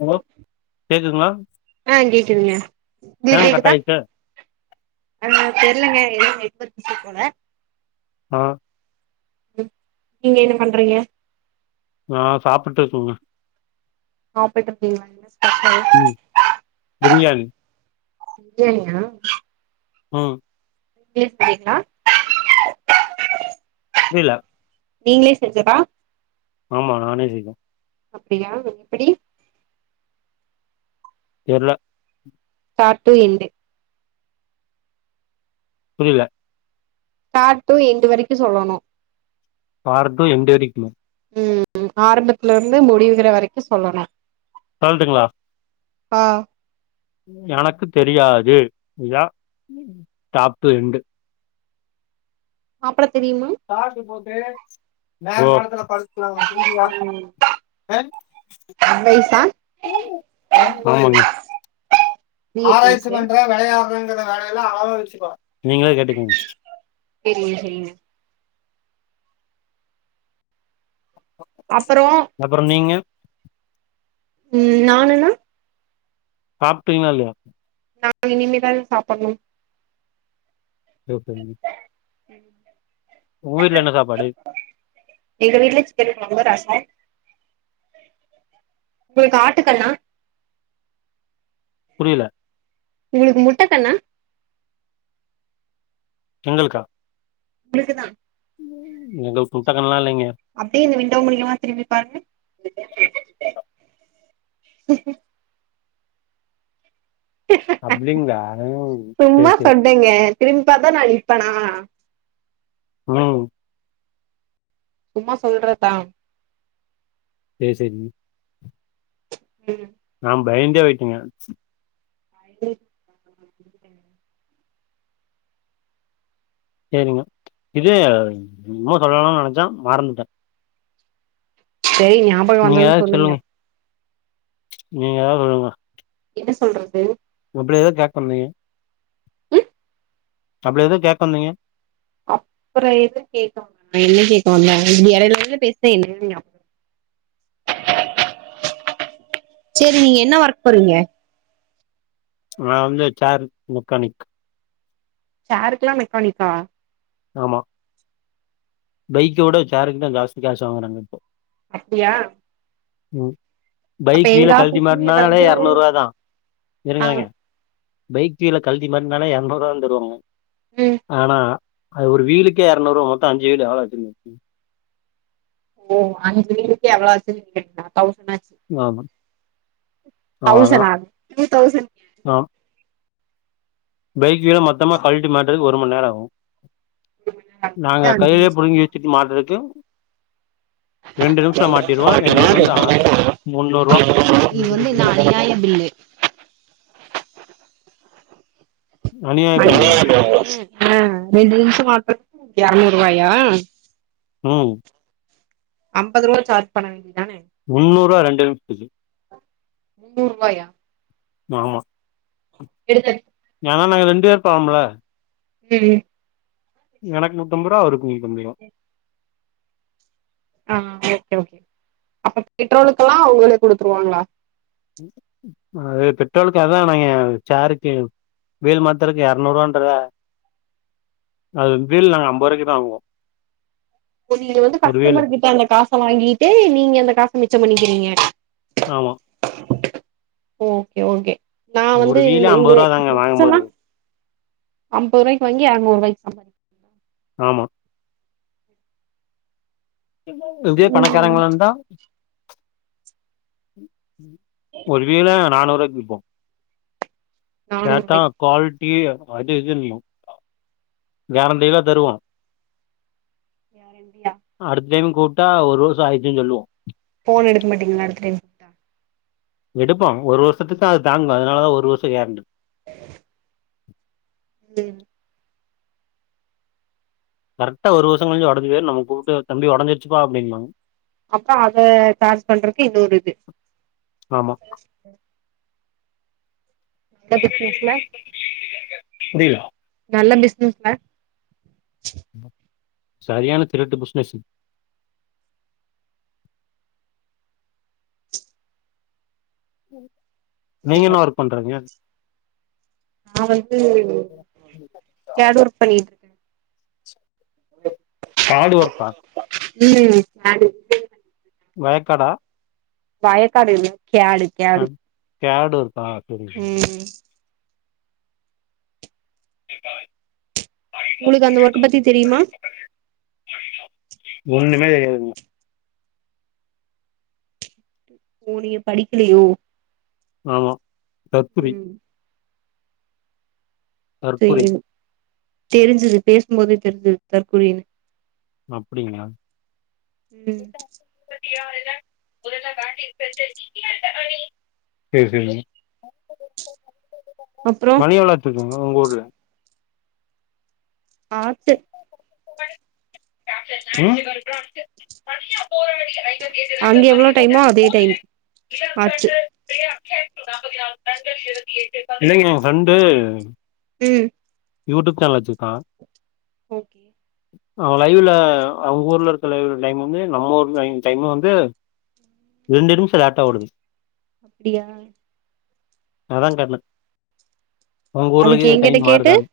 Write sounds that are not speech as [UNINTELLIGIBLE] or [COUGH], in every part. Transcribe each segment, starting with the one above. hello கேக்குதுங்களா ஆன் கேக்குதுங்க இங்க ஏங்க கட் கேக்குதா ஆயிடுச்சு அதா தெர்லங்க ஏதோ ஹெல்பர் இசு போல ஆன் நீங்க என்ன பண்றீங்க நா சாப்புட்டுருகங்க சாப்புட்டு [UNINTELLIGIBLE] என்ன ஸ்பெஷல் ம் பிரியாணி பிரியாணியா ஆன் பேசுறிங்ளா புரில நீங்ளே செஞ்சதா ஆமா நானே செஞ்சேன் அப்டியா எப்புடி தெர்ல பார்ட் ட்உ எண்டு புரில பார்ட் ட்உ எண்டு வரிக்கு சொல்லணு பார்ட் ட்உ எண்டு வரிக்கிகுமா ம் ம் ஆரம்பத்ல இருந்து முடிகிற வரைக்கு சொல்லணு சொல்ட்டுங்களா ஆ எனக்கு தெரியாது இதா டாப் ட்உ எண்டு சாப்ட தெரியுமா சாட்டு போத்தே வேற எடத்ல படுத் [UNINTELLIGIBLE] புரிஞ்சிதா ம் அட்வைஸா ஃப்ரீ அ அட்வைஸு ஆமாங்க நீங்களே கேட்டுகங்க செரிங்க செரிங்க அப்றோ அப்றோ நீங்க ம் நானு நா சாப்டிங்ளா இல்லயா நா இனிமே தாங்க சாப்ட்ண்ணும் ஷேவ் பண்ணி [INAUDIBLE] உங்க வீட்ல என்ன சாப்பாடு எங்க வீட்ல சிக்கன் கொழம்பு ரசொ உங்களுக்கு காட்டு கண்ணா புரியல உங்ளுக்கு முட்டக்கண்ணா எங்களுக்கா உங்ளுக்கு தா எங்ளுக்கு முட்ட கண்லா இல்லங்க அப்டியே இந்த விண்டோ மூலியமா திரும்பிப்பாருங்க அப்டிங்ளா சேர் சேர் ஏங்க திரும்பாத்தா நா நிப்பனா ம் சும்மா சொல்றத்தா கேசரி ம் நா பய்ந்தே ஓய்ட்டேங்க [INAUDIBLE] சேரிங்க இது ன்னமோ சொல்லனுன் நெனச்ச மறந்துட்டே சேரி நா நீங்க எதாவது சொல்லுங் நீங்க எதாவது சொல்லுங்க என்ன சொல்றது ஒ அப்டல எதா கேக் வந்திங் ம் அப்பல எதோ கேக் வந்தீங்க அப்றோ எதுக் கேக்க [INAUDIBLE] என்ன கேக்கவந்தே நீ எடைல எடைல பேசி [INAUDIBLE] நியாப் செரி நீங்க என்ன ஒர்க் போறீங்க நா வந்து சேர் மெக்கானிக் சேருக்கெல்லா மெக்கானிக்கா ஆமா பைக்கவிட சேருக்கு தா ஜாஸ்தி காசு வாங்கறாங்க இப்போ அப்டியா ம் அப்ப பைக் கீழ எங்க கழ்ல்டி ஆபீஸ்லயு மாட்னாலே ஏதாவது எர்நூரூவா தா ஆ இருங்க இருங்க பைக் கீழே கழ்ல்டி மாட்னாலே எர்நூரூவா வந்துரு ம் ஆனா அது ஒரு வீளுக்கே அர்நூறுவா மொத்தோ அஞ்சு வீலு ஆராய்ரித்தி [INAUDIBLE] ஓ அ [UNINTELLIGIBLE] அவ்ளோ ஆ [UNINTELLIGIBLE] தவுசன்நாச்சு ஆமா தௌசணா த்ரி தௌசண் நா பைக்கு வீளே மொத்தமா கழ்ட்டி மாட்றக் ஒரு மண் நேரோ ஆகு நாங்க அஞ்சு கையிலேயே நிமிஷ ஆகுமா புடுங்கி தூக்கி மாட்டுறக்கு ரெண்டு நிமிஷோ மாட்டிருவோ எங்களுக்கு வந்து ஆ முன்னூறுரூவா இது வந்து என்ன அநியாய பில்லு அநியாய [INAUDIBLE] பில்லுங்க அ ரெண்டு நிமிஷம் மாற்றக்கு எரநூரூவாயா ம் ஐம்பது ரூபா சார்ஜ் பண்ண வேண்டியத்தானே முன்னூருவா ரெண்டு நிம்ஷ்துக்கு முன்னூரூவாயா ஆமா எடுத்த ஏனா நாங்க ரெண்டு பேர் போவோம்லே ம் எனக் நூத்தம்பதுரூவா அவருக் நூத்தம்பதுரூவா ஆம் ஓகே ஓகே அப்போ பெட்ரோலுக்கெல்லா அவ்ங்களே குடுத்துருவாங்களா அது பெட்ரோலுக்கு அதா நா ஏ சேருக்கு வீல் மாத்தருக்கு எரநூறுவான்ற அது வீல் நாங்க அம்பருவாய்க்கிதா வாங்குவோ இப்போ நீங்க வந்து ஒரு வீலு கஸ்டமர் கிட்ட அந்த காச வாங்கி கிட்டு நீங்க அந்த காஸ் மிச்சம் பண்ணிக்கிறீங்க ஆமா ஓகே ஓகே நா வந்து ஒரு இம் வீலே இந்த ஐம்பது ரூபா தாங்க வாங்கும் டிப்ஸல்லா போது அம்பருவாய்க்கி வாங்கி அறுநூறுவாய்க் ஆமா இதே ம் பணக்காரங்களா இருந்தா ஒரு வீல நானூருவாய்க்கி விப்போ நானூறு ரூவாய்க்கு கேட்டா க்வாலிட்டி அது இதுன்போ கேரண்டிலா தருவோ ய அடுத்டைம் கூப்ட்டா ஒரு வர்ஷொ ஆயிரிச்சின் சொல்லுவோ ஃபோன் எடுக் மாட்டீங்ளா அடுத்த டைம் கூப்ட்டா எடுப்போ ஒரு வருஷத்துக்தா அது தாங்கு அதுனால தா ஒரு வர்ஷோ கேரண்டி உ கரெக்ட்டா ஒரு வர்ஷோ கழிச்சு ஒடஞ்சு போய்ரு நம்ம குடுக்ற தம்பி ஒடஞ்சிருச்சுப்பா அப்டிம்பாங்க அப்ப அத சார்ஜ் பண்றதுக்கு இது ஒரு இது ஆமா நல்ல பிஸ்னஸ்ல புரில நல்ல பிஸ்னஸ்ல சரியான திருட்டு பிஸ்னஸ் நீங்க என்னா ஒர்க் பண்றீங்க நா வந்து கேட் ஒர்க் பண்ணியிட் காட் ஒர்க்கா ம் [UNINTELLIGIBLE] வயக்காடா வயக்காடு இல்ல கேடு கேடு கேட் ஒர்க்கா செரி ம் உங்களுக்கு அந்த ஒர்க் பத்தி தெரியுமா ஒன்னுமே தெரியாதுங் ஓ நீங்க படிக்கலயோ ஆமா தற்குரி ம் தற்குறி சேரி தெரிஞ்சிது பேசும்போதே தெரிஞ்சிது தற்குறினு அப்டிங்ளா ம் [INAUDIBLE] சேரி சேரி அப்றோ மணி வளாத்துக்கங்க உங்க ஊரு ஆத்து ம் அங்க எவ்ளோ டைமோ அதே டைம் ஆர்ட்ஸு இல்லேங்க ரெண்டு ம் யூட்டுப் சேனல் வெச்சிருக்கா ஓகே அவே லைவ்ல அவங்க ஊர்ல இருக்கிற லைவ்ல டைம் வந்து நம்ம ஊர்ல லைவ் டைம் வந்து ரெண்டு நிமிஷ லேட்டா ஓடுது அப்டியா அதா கேட் நா உங்க அதுக்கு ஊர்லக்கீதுல எங்கிட்ட டைம் கேட்டு மாறுதானு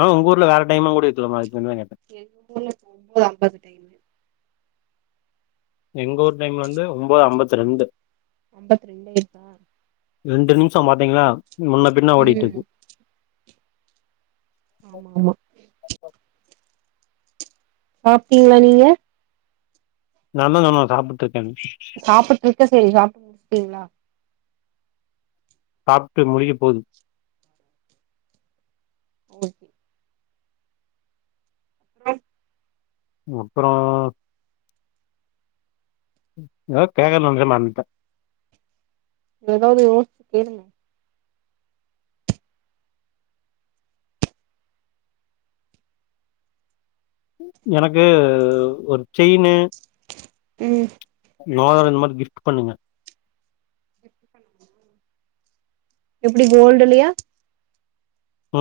ஆ உங்க ஊர்ல வேற டைமா கூட இருக்கலாம்ல அதுகான்டிதா கேட்டே [UNINTELLIGIBLE] அம்பது டைம் எங்க ஊர் டைம்ல வந்து ஒம்போது அம்பத்தி ரெண்டு அம்பத் ரெண்டே [INAUDIBLE] ரெண்டு நிம்ஷோ பாத்தீங்கனா முன்ன பின்ன ஓடிட்ருக்கு ஆமா ஆமா சாப்டீங்ளா நீங்க நா தா சொன்ன சாப்புட்ருக்கேன் சாப்புட் இருக்க செரி சாப்டீங்ளா சாப்ட்டு முடியபோது ஓகே அப்பறோ எதோ கேக்க நெனச்சே மறந்ட எதாவது ஓ கேளுங் எனக்கு ஒரு ஜெயினு ம் மோதரம் இந் மாரி கிஃப்ட் பண்ணுங்க எப்டி கோல்டுலயா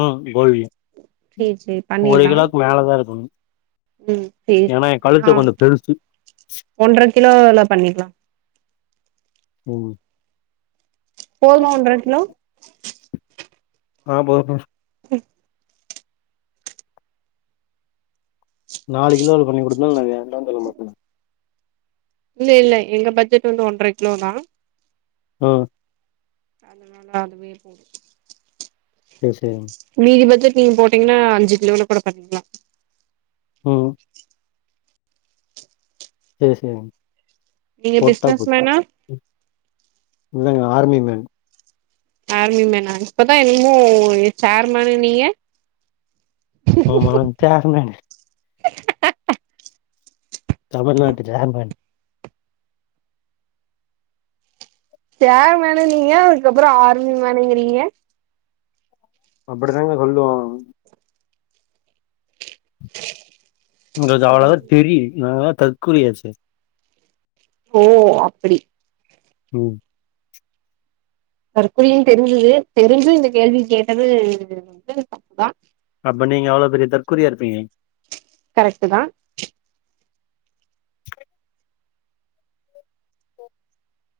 ம் கோல்டு சேரி சேரி ஒரு பண்ணிர்லா கிலோக்கு மேலதா இருக்கணு ம் சேரி ஏனா சேரி எ கழுத்து நா கொஞ்சோ பெருசு ஒன்ற கிலோல பண்ணிலா உம் போதுமா ஒன்ற கிலோ ஆ [UNINTELLIGIBLE] நாலு கிலோல பண்ணி குடுத்தாலு நா வேண்டான் சொல்ல மாட்ட இல்ல இல்ல எங்க பட்ஜெட் வந்து ஒன்ற கிலோ தா ஓ அதனால அதுவே போது செர் செர் மீதி பட்ஜெட் நீங்க போட்டீங்ன்னா அஞ்சு கிலோல கூட பண்ணீக்ளா உம் செரி செரி நீங்க போட்டா பிசினஸ் போச்சு மேனா இல்லங்க ஆர்மி மேன் ஆர்மி மேனா இப்பதா என்னமோ ஒரு சேர்மேனுன்னீங்க ஆமா சேர்மேனு தமிழ்நாட்டு சேர்மன் சேர்மேன்னுன்னீங்க அதுக்கப்றோ ஆர்மிமேனுங்கிறீங்க அப்டிதாங்க சொல்லுவோ எங்களுக் சேரி அவ்வளதா தெரியூ நாங்கதா தற்குறியாச்சே ஓ அப்படி ம் தற்குறினு தெரிஞ்சது தெரிஞ்சு இந்த கேள்வி கேட்டது வந்து தப்புதா அப்ப நீங்க எவ்ளோ பெரிய தற்குறியா இருப்பீங்க கரெக்ட்டுதா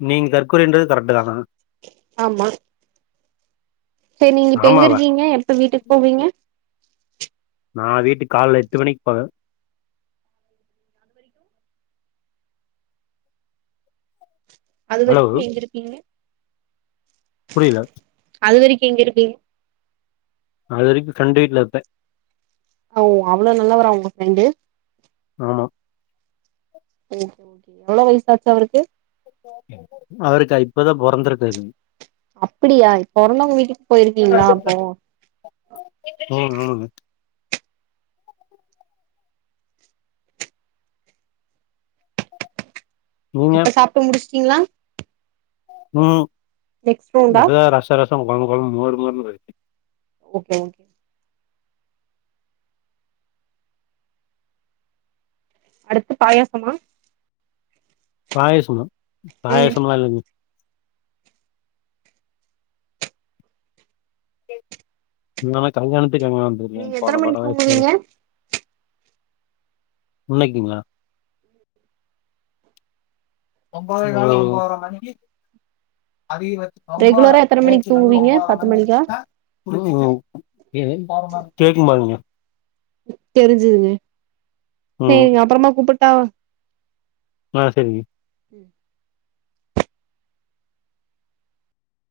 நீங்க தற்குறின்றது கரட்டு தானா ஆமா செரி நீங்க இப்ப ஆமாவா எங்கருக்கீங்க எப்ப வீட்டுக்கு போவீங்க நா வீட்டுக்கு காலைல எட்டு மணிக் போவே அது ஹலோ வரைக்கு எங்கருப்பீங்க புரில அது வரைக்கு எங்கருப்பீங் அது வரைக்கு பிரெண்ட் வீட்லருப் ஒ அவ்ளோ நல்லவரா உங்க ஃபிரெண்டு ஆமா ஓகே ஓகே எவ்ளோ வயசாச்சு அவருக்கு அவருக்கா இப்பதா பொறந்துகாரு அப்டியா இப் பொறந்தவங்க வீட்டுக்கு போயிருக்கீங்களா அப்போ ஹ ம் நீங்க இப்ப சாப்டு முடிச்ட்டீங்களா ம் நெக்ஸ்ட் ரவுண்டா இப்பதா ரசோ ரசோ குழம்பு குழம்பு மோரு மோரு ஓகே அடுத்து பாயாசமா பிராயசம்மா ம் பிராயசம்லா இல்ல கல்யாணத்துக்கு கல்யணம் வந்துரிய நீங்க எத்தன போன வட மணிக்கு வயசு தூங்குவீங்க உன்னைக்டீங்களா ஒன்போதே ஹால் ஒன்போதர மணிக்கு அதிக ஒன்போதர ரெகுலரா எத்தன மணிக்கு நைட்டு வந்து தூங்குவீங்க ஒன்போதர பத்து மணிக்கு மணிக்கா எந்திப்பே [INAUDIBLE] ஒ கேக்குமாங்க தெரிஞ்சுதுங்க ம் சேரிங்க அப்றமா கூப்பிட்டா ஆ சேரி ம் [INAUDIBLE]